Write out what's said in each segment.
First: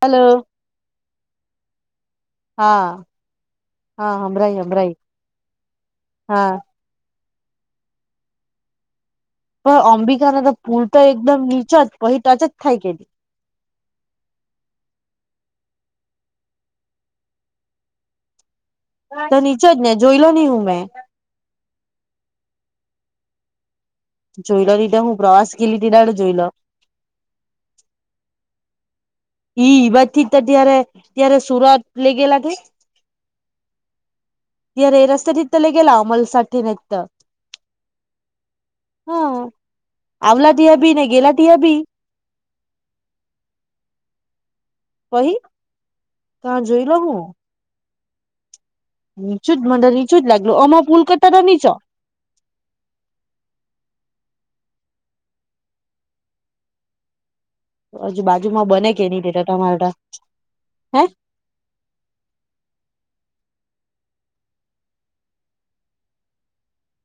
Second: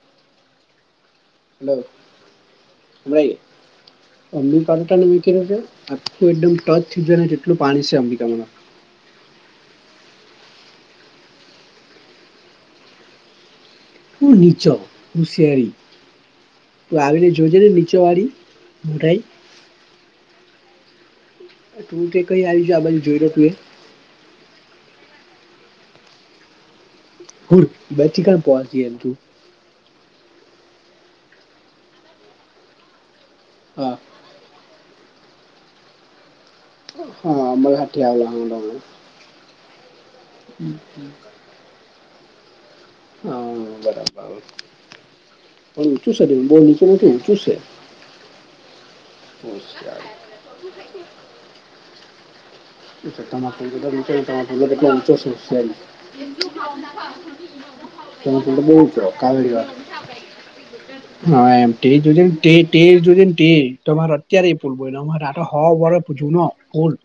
Hello. Hello. હા મ ક હા ન મ હમરાય ર આ હમરાય ખબ હા એકદમ ટચ કેટલું પાણી છે અંબિકામાં પણ અંબિકાના તો પુલ તો એકદમ નીચો જ પછ ટચ જ થાય કે હું નીચો હું શયારી તું આવીને જોજે ને નીચો વાળ તો નીચે જ ને જોઈલો ની હું મેં? તું તે કઈ આવી ગયો આ બાજુ જોઈ રો તું એ? જોઈલો ની તો હું પ્રવાસ ગેલી તે દાડે જોઈલો. હુર બેચી કલ પોહંચી હ તું. ઈ ઈ બાજથી તો ત્યારે ત્યારે સુરત લેઈ ગેલા તે. હા. ત્યારે એ રસ્તેથી જ તો લેઈ ગેલા અમલસાડથીને ત હા અમારા હાથે આવેલા હા તમે હા આવલા ત્યાર બી ને ગેલા ત્યાં બી. હમ્મ, બરાબર. પહી પણ ઊંચું શે તે તા બો જોઈ ઊચું લો નથી હું નીચું જ શે. નીચું જ મન તો હોશિયાર નીચું જ લાગલું અમાર પુલ કરતાં તો નીચો. છઠ્ઠામા છે એન કરતાં તમાર [unintelligible] હજુ બાજુમાં બને કે ની તેટો તમાર તો હે? હા એમ તે જોજે ન તે તમારો અત્યારે એ પૂલ બયનો અમાર તો આ હો વરહ જૂનો. ઓલ્ડ.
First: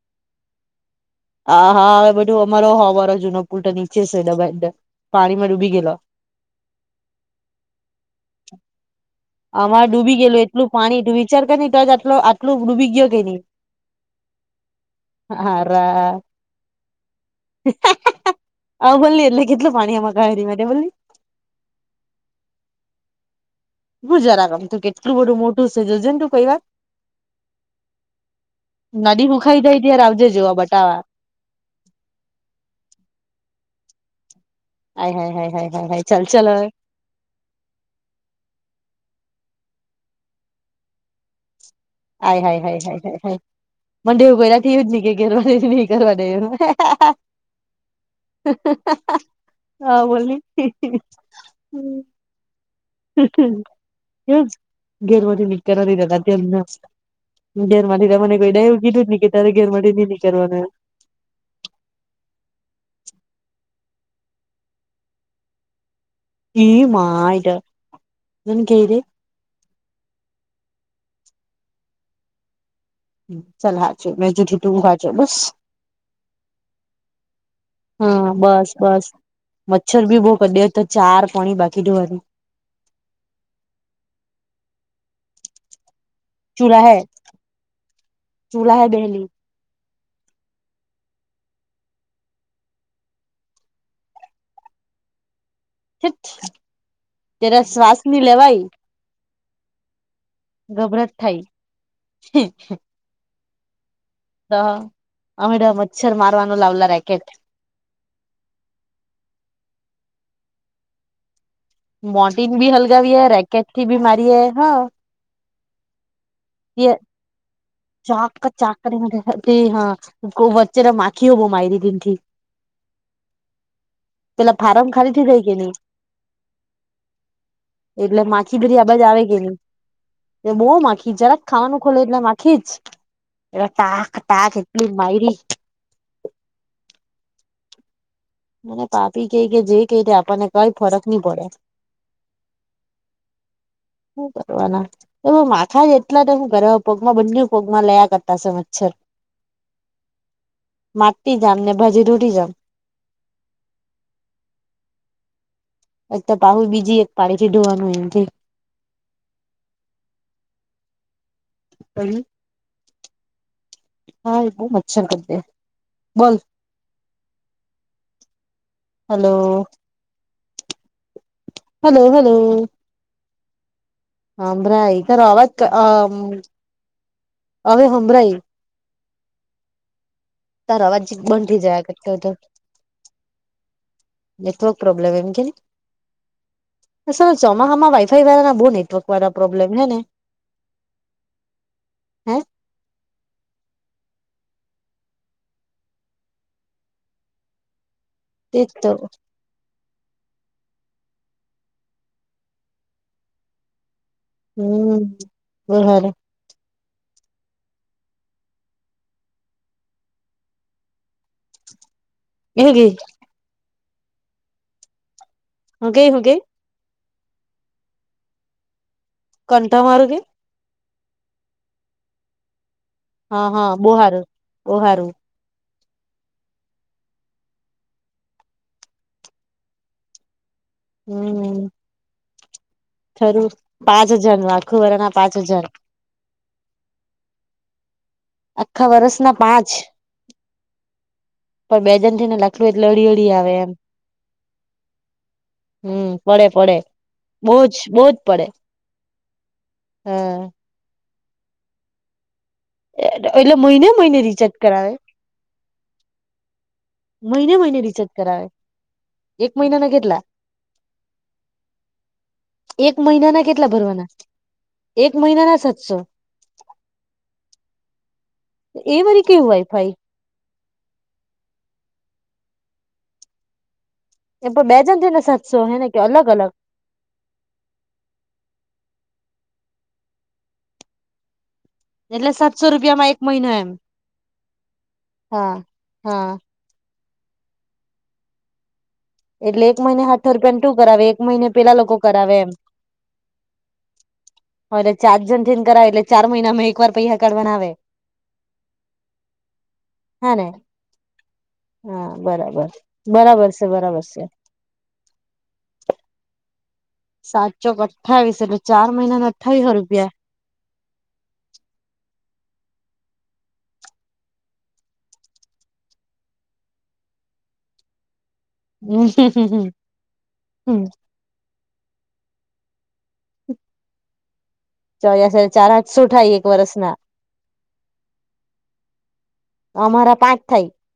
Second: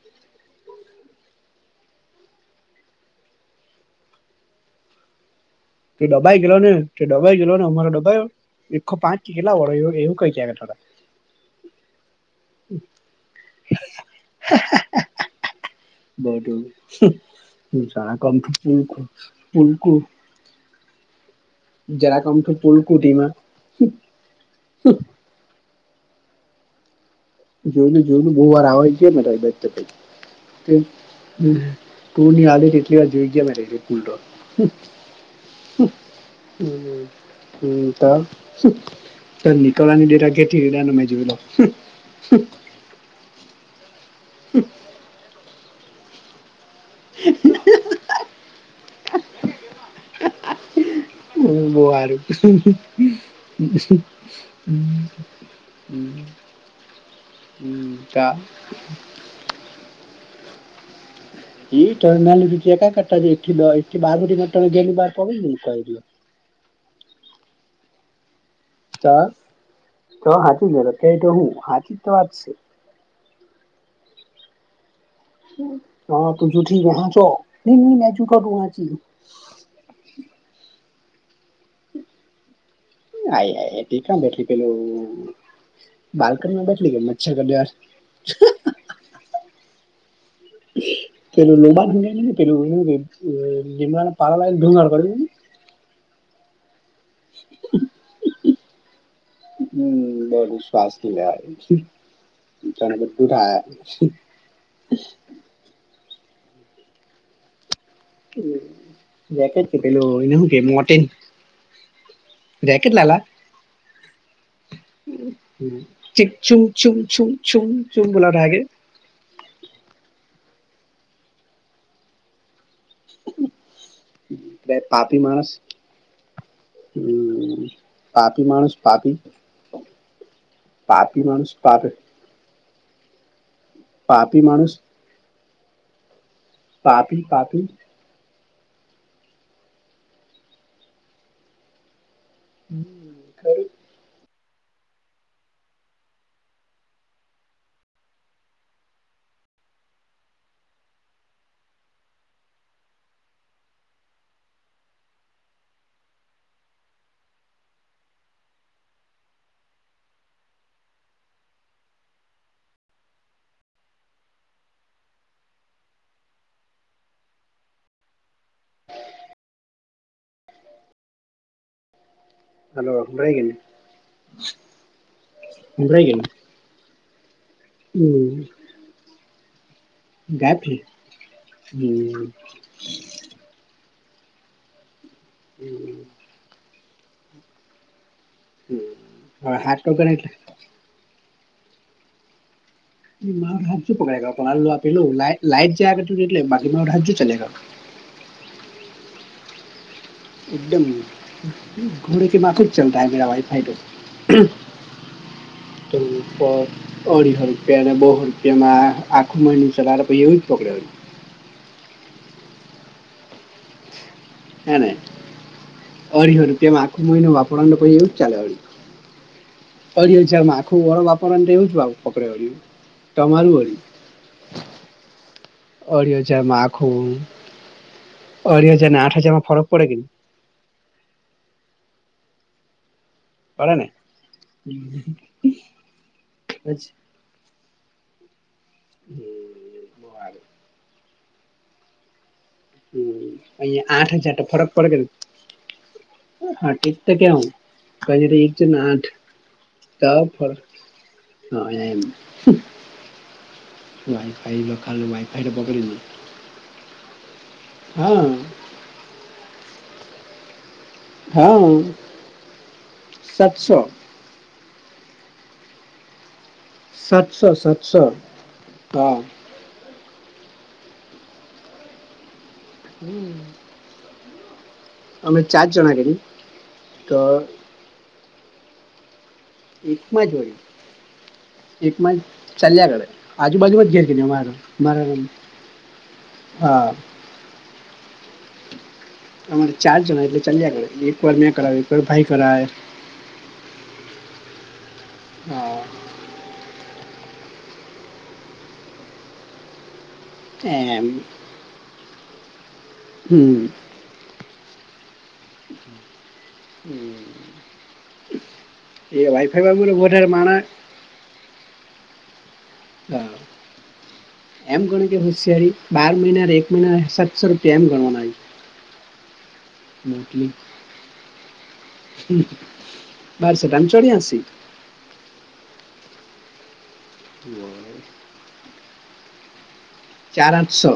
આ હા હવે બધું અમારો હો વરહ જૂનો પુલ તો નીચે શે ડબાઈન પાણીમાં ડૂબી ગેલો. ડબાઈ ગેલોને તે ડબાઈ ગેલોને અમારો ડબાયો? એક હો પાચ કેટલા અમારે ડૂબી ગેલું એટલું કરતા પાણી તું વિચાર કરની તો જ આટલો આટલું ડૂબી ગયો કે નહીં. હ હારા. જાણે કમથી પુલકૂ પુલકૂ ઘાયરી મા તે હુલ્લી જરાક અમથું પૂલકુ ટીમાં હું જરાક અમથું કેટલું બધું મોટું છે જોજેને તું કોઈ વાર. જોઈલુ જોઈલુ બહું વાર આવે કયા નદી તા એક હુંખાઈ બે જાય વાર. ત્યારે આવજે જોવા હુ બતાવા હે તું ની આવલી તેટલી વાર જોઈ ગયાં મે તે પૂલ તો. હમ્મ આય હાય હાય હાય હાય હાય ચાલ ચાલ હવે હમ્મ હમ્મ. હમ્મ તો તન નિકળવા ની દેય ઘરથી મેં જોયલો હમ્મ. આય હાય હાય હાય હાય હાય મન તો પહેલાથી જ એવું જ ને કેય કે ઘરવાળી ની કરવા દેય એમ. હ બોલની. હ બો હારુ. એવું જ ઘેરવાળી ની કરવા દે [unintelligible] હમ હમ ઘેરમાંથી તો તા મને કોઈ દાડ એવું કીધું જ ની કે તારી ઘેરવાળી ની કરવાનું એમ. ઈ તણ માલી ચેકા કરતાં જોઈ એકથી દહ એકથી બાર હુધીના તમે ઘેરની બાર પગ ની મૂકાઈ રીઓ. ઈ માય તો એનું કેય તો. તો તો હાચુને તો કેય તો હું હાચી જ તો વાત છે. હમ્મ ચાલ હાચુ મેં જુઠું તું હાચો બસ. હા તું જુઠી મેં હાચો ની ની મેં હા જૂઠો તું બસ હાચી. બસ મચ્છર બી બો કડયો તો ચાર પોણી બાકી ધોવાડી. આય હાય હાય તી કણ બેઠી પેલું બાલ્કનીમાં બેઠલી કાય મચ્છર કડયા ભુલાએ બેહેલી. પેલું લીબાનને પેલું હું કેય અ લીમડાના પાડો લાવીને ધુમાડો કર જોની. ત્યારે શ્વાસ ની લેવાય. હમ્મ, બધું શ્વાસ ની ગભરાટ થાય લેવાઈ. તુ થાય. તો અમેતો મચ્છર મારવાનું લાવલા રેકેટ. રેકેટ કે પેલો એને હુ કે મોર્ટીન. મોર્ટીન ભી હલગાવીએ રેકેટ થી બી મારીએ હા ચાક [unintelligible] ચાક હા વચ્ચે તો માખી હો બો માયરી તેનથી. પેલા એટલે ફારમ ખાલી પાપી થી જાય માણસ કેની હમ એટલે પાપી માખી માણસ બધી અબાજ પાપી આવે કે નહી. એ બો માંખી પાપી જરાક માણસ ખા વાનું પાપ ખોલું એટલે માખી જ એલે ટાક પાપી ટાક માણસ એટલી માયરી પાપી પાપી મને પાપી કઈ કે જે કેય આપણને કઈ ફરક નહી પડે. હમ ખરું. શું કરવાના. તો માથા જ એટલા જે હુ ઘરે પગમાં બંને પગમાં લેયા કરતાશે મચ્છર. [inaudible] માટી જામ ને ભાજી રૂટી જામ. એક પાહુ બીજી એક પાડી થી ધોવાનું એમ કે. [unintelligible] હા એ બહુ મચ્છર કરડે બોલ. હલો હલો હલો હલો હભળાય કે ની. હભરાઈ તારો અવાજ ક અ સંભળાઈ ગયું અવે હંભરાઈ. હમ ગાયબ છે તારા અવાજ બંધ થઇ જાયા કરતો હમ હતો નેટવર્ક પ્રોબ્લેમ એમ કેની હમ અ સલા ચોમાહામાં વાઈફાઈ વાળા ના બહુ નેટવર્ક વાળા હવે પ્રોબ્લેમ હાથ હે ને? પકડે એટલે હે માર તો હાજુ પકડાય મારું આપેલું લાઈટ લાઈટ જાયા કતી તી એટલે બાકી મા હાજુ ચાલ્યા કરે. તેતો એકદમ ઘોડે કે માફિક ચાલતા હે મેરા વાાઈફાઈ તો. હમ વધારે. તો અઢીહો રૂપિયા અને બોહો રૂપિયામાં આખું મહિનું ચલાવે તો એવજ પકડે. એહુ કે. હે ને હું ગઈ હું ગઈ અઢીસો રૂપિયામાં આખું મહીનો વાપરવા ન તો પહી એવું જ ચાલે પહી. કંઠા મારું અઢી ગઈ હજારમાં આખું વરહ વાપરવા તો એવું જ આવ પકડે. હા તમારું હા બો હારુ બો હારુ. અઢી હજાર મા આખું અઢી હજાર ને આઠ હજારમાં ફરક પડે કે ન હમ ખરું પડે ને પાંચ હજાર નું આખું વરા ના પાંચ હજાર. [unintelligible] આખા વર્ષ હમ, ના પાંચ બહુ આવે. પણ બેજણ થીને લ હ અહીં આઠ હજાર તો ફરક પડે હમ પડે કેની હા પડે ઠીક તા બોજ બોજ કેવ પડે એક જ ના આઠ ક હા ફળ હા એમ એટલે મહિને મહિને રિચાર્જ વાઈફાઈ કરાવે? [unintelligible] મહિને મહિને રિચાર્જ હા કરાવે એક મહિના ના કેટલા? હા એક મહિનાના કેટલા સાતસો ભરવાના? એક મહિના ના સાતસો સાતસો સાતસો એ હા વરી કેવું વાઇફાઇ? [inaudible] એમ પણ બેજણ થઈ ને અમે સાતસો ચાર હે ને જણા કે કરી અલગ અલગ તો એકમાં જ હોય [inaudible] એક એટલે સાતસો ચાલ્યાગળે રૂપિયામાં એક મહિનો એમ આજુબાજુમાં જ ઘેર કે અમારા મારા હા હા હા. [inaudible] એટલે અમારે એક ચાર મહિને જણા હાઠસો એટલે રૂપિયાને ચાલ્યા શું કરે કરાવે એક એકવાર મહિને મેં પેલા કરાવે લોકો એકવાર ભાઈ કરાવે એમ હરે ચાર જણ થીન હા કરાવે એટલે ચાર મહિનામાં એક વાર પૈસા કરવા ના આવે હા ને એમ. હા બરાબર બરાબર હમ છે બરાબર છે હમ. સાતસોક અઠ્ઠાવીસ એટલે ચાર મહિના ના વાઈફાઈ અઠ્ઠાવીસો વાળું રૂપિયા એ વધારે માણસ હા [inaudible] એમ ગણ કે હોશિયારી બાર મહિના એક મહિના સાતસો રૂપિયા એમ ગણવાના હોય મટલી [inaudible] હમ હમ્મ બાર સીતા ચોર્યાસી ચોર્યાસી ચાર હાથસો એક વરસના [inaudible] અમારા પાંચ ચાર થાય આઠસો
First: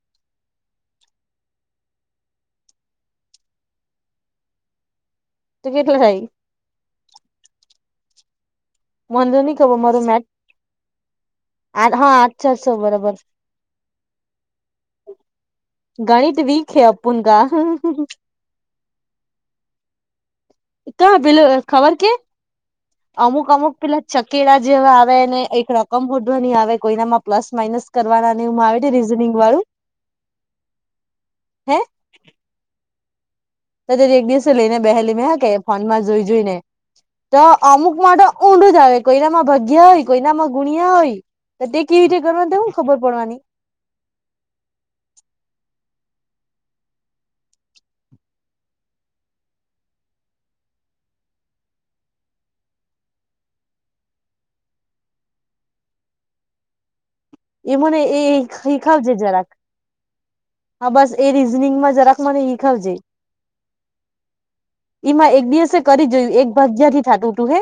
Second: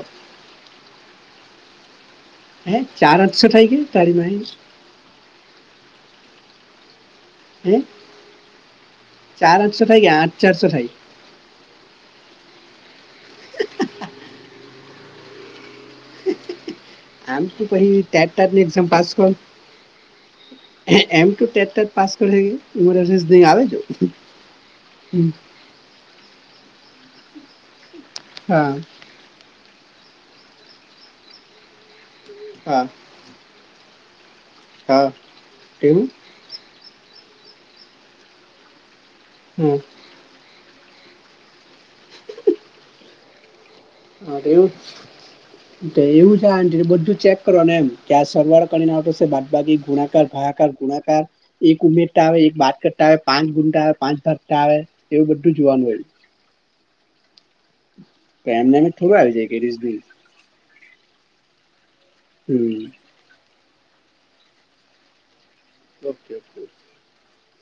હે ચાર આઠસો થાય કે તારી મારી તું કેટલા હઈ હે મને તો નહી ચાર ખબર આઠસો મારું થાય મેટ આઠ ચારસો થાય આ હા છસો બરોબર [inaudible] ગણિત વીક હે અપુન કા ટેટની એક્ઝામ પાસ કર કા એમ ટુ પેલું ટેન તક ખબર કે પાસ કરેલી આવે કેળા જેવા આવે ને એક રોક કમ ભોડવાની આવે કોઈનામાં પ્લસ માઇનસ કરવાના એવું હા આવે રીઝનિંગ વાળું હે હા. કદાચ એક દિવસે લઈને બેહેલી મે હા કે ફોનમાં એવું જોઈ જોઈ ને તો અમુક માટે ઊંડું જ આવે કોયનામાં હા ભગ્યા હોય કોઈનામાં ગુણિયા હોય તો તે કેવી રીતે કરવા તો હું ખબર પડવાની હા એવું જ તો એવું છે આ બધું ચેક કરો ને એમ કે આ સરવાળો કરીને આવે બાદ બાકી ગુણાકાર ભાગાકાર ગુણાકાર એક ઉમેરતા આવે એક બાદ કરતા આવે પાંચ ગુટ આવે પાંચ ભાગતા આવે એવું બધું જોવાનું હોય એ મને એ એ તો એમને એમ સીખાવ જે થોડું આવી જરાક જાય કે રીઝનિંગ હા બસ એ રિઝનિંગ માં જરાક મને હમ શીખાવજે એમાં એક દિવસે કરી ઓકે જોયું એક ઓકે હજાર થી ટું તું હે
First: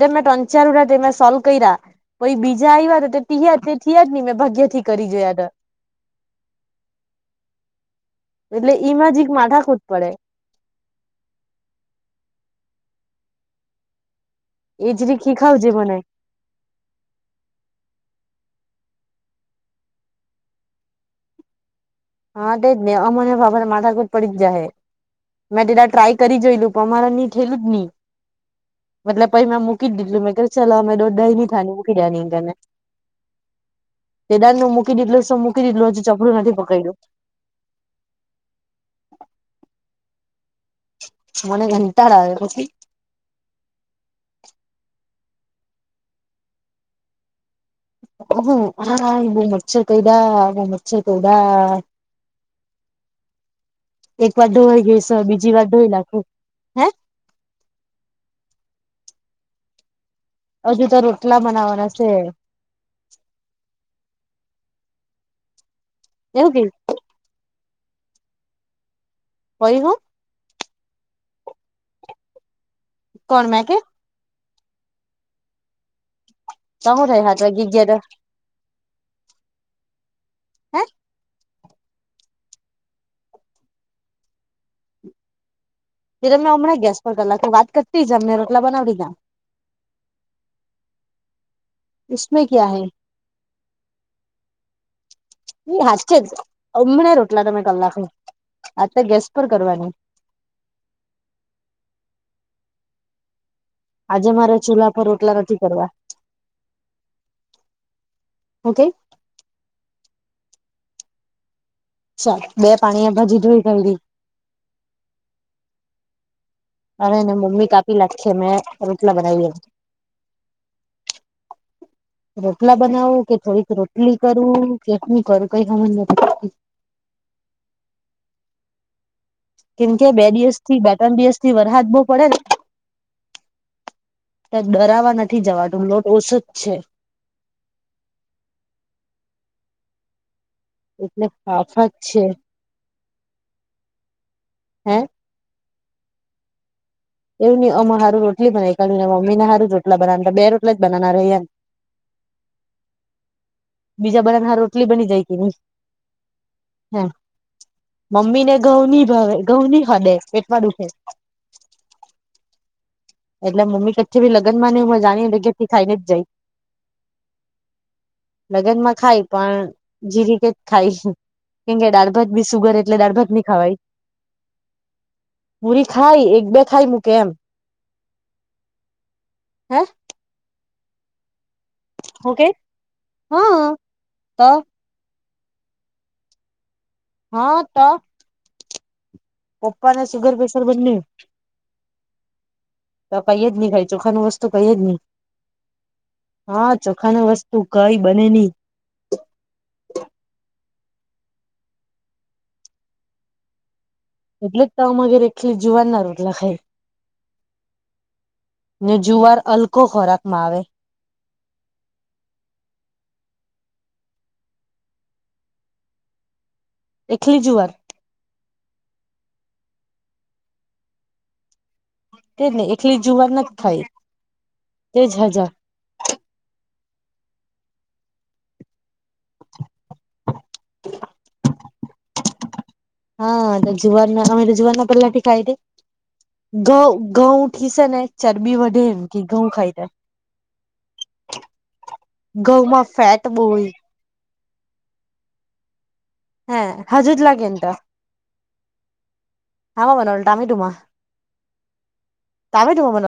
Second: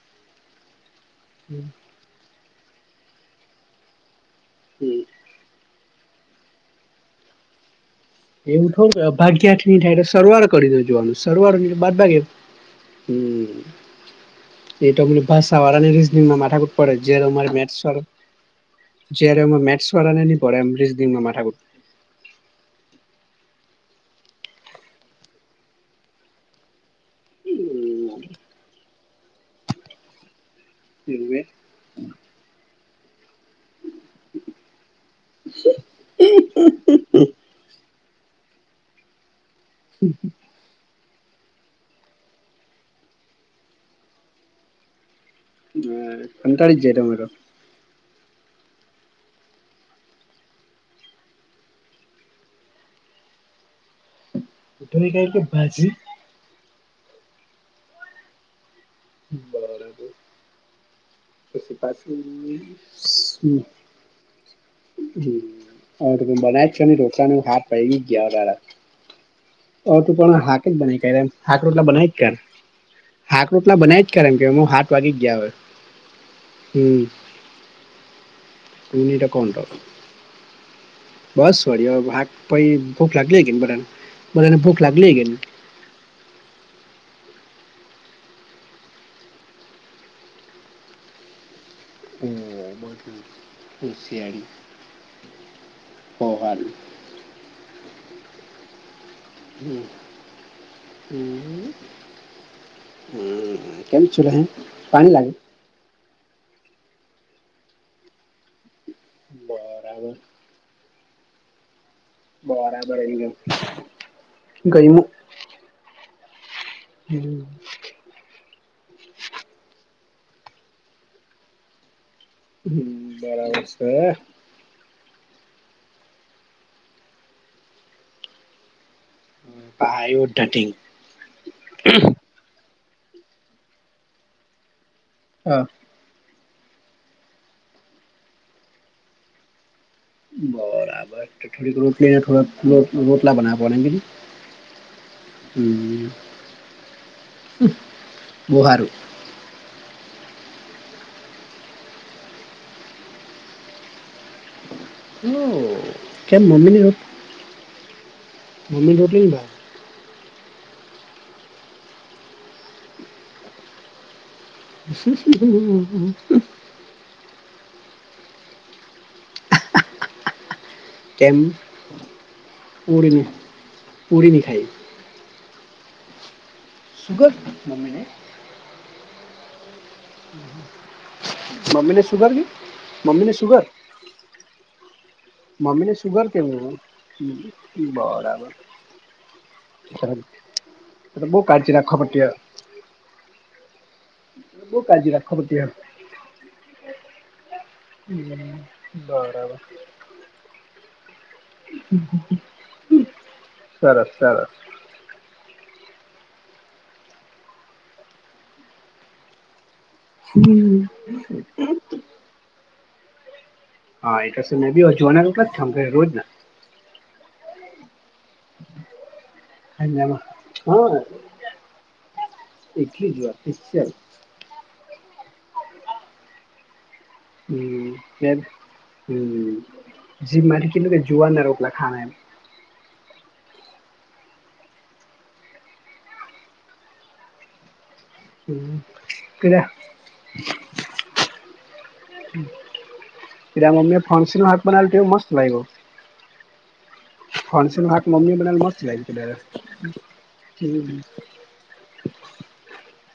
તેર મે ત્રનચાર તે સોલ્વ કરીયા કોઈ બીજા આવ્યા હતા તે થીયા જ ને મેં ભાગ્ય થી કરી જોયા હતા એટલે એવું ઈમાં થોડું જીક ભાગ્યા થી ની માથાકૂટ થાય પડે સરવાળો કરી દેજો જોવાનું સરવાળ બાદબાકી હમ્મ એ જ તોમને રીત ભાષા શીખાવજે વાળા મને રિઝનીગમાં માથાકુટ પડે જય્યારે અમારે વા મેથસ વાળા ને નહી પડે રિઝનીગમાં માથાકુટ હા તેજ ને અમને માથાકુદ પડી જ જા હે મેં તે દાળ ટ્રાય કરી જોયેલું પણ અમારે ની થેલું જ નહી. મતલબ પછ મે મૂકી દીધલું મે ચલો અમે દ દહી ની થાની મૂકી દયા ની કેને બેદા નું મૂકી દેટું શું મૂકી દીધલ હજુ ચપલું નથી પકડ્યું [inaudible] મને ઘંટાર આવે પછી હ પંતાળીસ જાય તમારો. હાા એ બહ મચ્છર કદા બહ મચ્છર તોડા [unintelligible] એક વાર ઢોવાઈ તો ગઈ તમે છે કઈ કે બીજી વાર ભાજી ઢોઈ નાખું હે [inaudible] હજુ તો રોટલા બનાવવાના છે. હ તમે એવું કે બનાય જ છો રઢોકડાને હાથ પૈ ગી ગયાવાળ કહીહું ત પણ હાક જ બના હાક રટલા બનાય હાક કોણ મેં કે રોટલા બનાય કેમ કે હાથ વાગી ગયા હોય તમ થ હાથવા ગીગર પનીટ કોન્ટો [inaudible] બસ વળ ભા પ ભૂખ લાગલે કે બધાને બધાને ભૂખ લાગલે કે. ત્યારે મેં હમણાં ગેસ પર કરલા તો વાત કરતી જ અમને રોટલા બનાવી લીધા ઓ ઉમે ક્યા હૈ દુશ એ હચ જ પહોવારી ઓમણે રોટ એટલા તમે કલાકે આ ગેસ્ટ [inaudible] આજે હે મારા ચૂલા પર પાણી લાગે રોટલા નથી ઓકે. બરાબર. અચ્છા બે પાણી એ ભાજીી જોઈ ખાયી ગમ અને એને હમ, મમ્મી કાપી લખ મેં રોટલા બનાવી. રોટલા બનાવું કે બરાબર થોડીક છે રોટલી કરું કેટું કરું કઈ સમજ નથી કેમ કે બે પાયો દિવસ ઢટિંગ થી બે બસ થી વરહાદ બહ પડે ને ક્યાક ડરાવાના નથી હા જવા ડુંમલોટ ઓછ જ છે. બરાબર એટલે થોડીક ફાફા જ રોટલી ને છે થોડા રોટલા બનાવવા બીજુ [inaudible] હે એવ નહ અમે હારું રોલીનાવી કા્યું ને મમ્ીનેાર રોટલા બનાવ તો બે રોટલી જ બના રહી ને બીજા બા ખ [inaudible] હ રોટ મમ્મી ને ઘઉં ની ભાવે ઘઉં ની ખાડે પેટમાં દુખે એટલે મમ્મી કચ્છી ભી લગન માંને જાણી કેથી ખાઈને જાય. લગ્ન માં ખાય પણ જે રીતે જ ખાય કેમ કે દાળભાત બી સુગર એટલે પૂરીની દાળભત નની ખાવાય પૂરીની ખાઈ પૂરી ખાય એક બે થાય મ કે એમ સુગર મમ્મીને [inaudible] મ્મીને શુગર કે મ્મીને શુગર હા તો મમ્મીને સુુગર કેવું હા તો બરાબર પપ્પા ના સુગર પ્રેશર બંને બહુ કાળજી રાખવા પડતી તો કઈ જ નીખાય ચોખા ન વસ્તુ કઈ બહુ જ નહી કાળજી રાખવા પડતી હા ચોખા ન વસ્તુ કઈ બને નઈ બરાબર સરસ સરસ એટલે જ [unintelligible] જુવાર ના રોટલા ખાઈ ને જુવાર અલ હમ [unintelligible] એખલી જુવાર હ હ [unintelligible] તે જ ને એકલી જુવાર નથી ખાઈ તે [unintelligible] [unintelligible] કે જુવાર ના રોકલા ખાવા એમ હા જુવારના અમે જુવાર ના પહેલાથી ખા [unintelligible] ઘઉં ઘઉં થી સે ને ચરબી વધે એમ કે ઘઉં કીધા ખાઈ ત ઘઉંમાં ફેટ બોઉ કીધા હોય મમ્મીએ [unintelligible] તે મસ્ત લાગ્યો હે હજુ જ લાગે [unintelligible] ને તો મમ્મી બનાયો મસ્ત લાગ્યો હતો હામાં બનાવેલું ટામેટુમાં ત્યારે [unintelligible]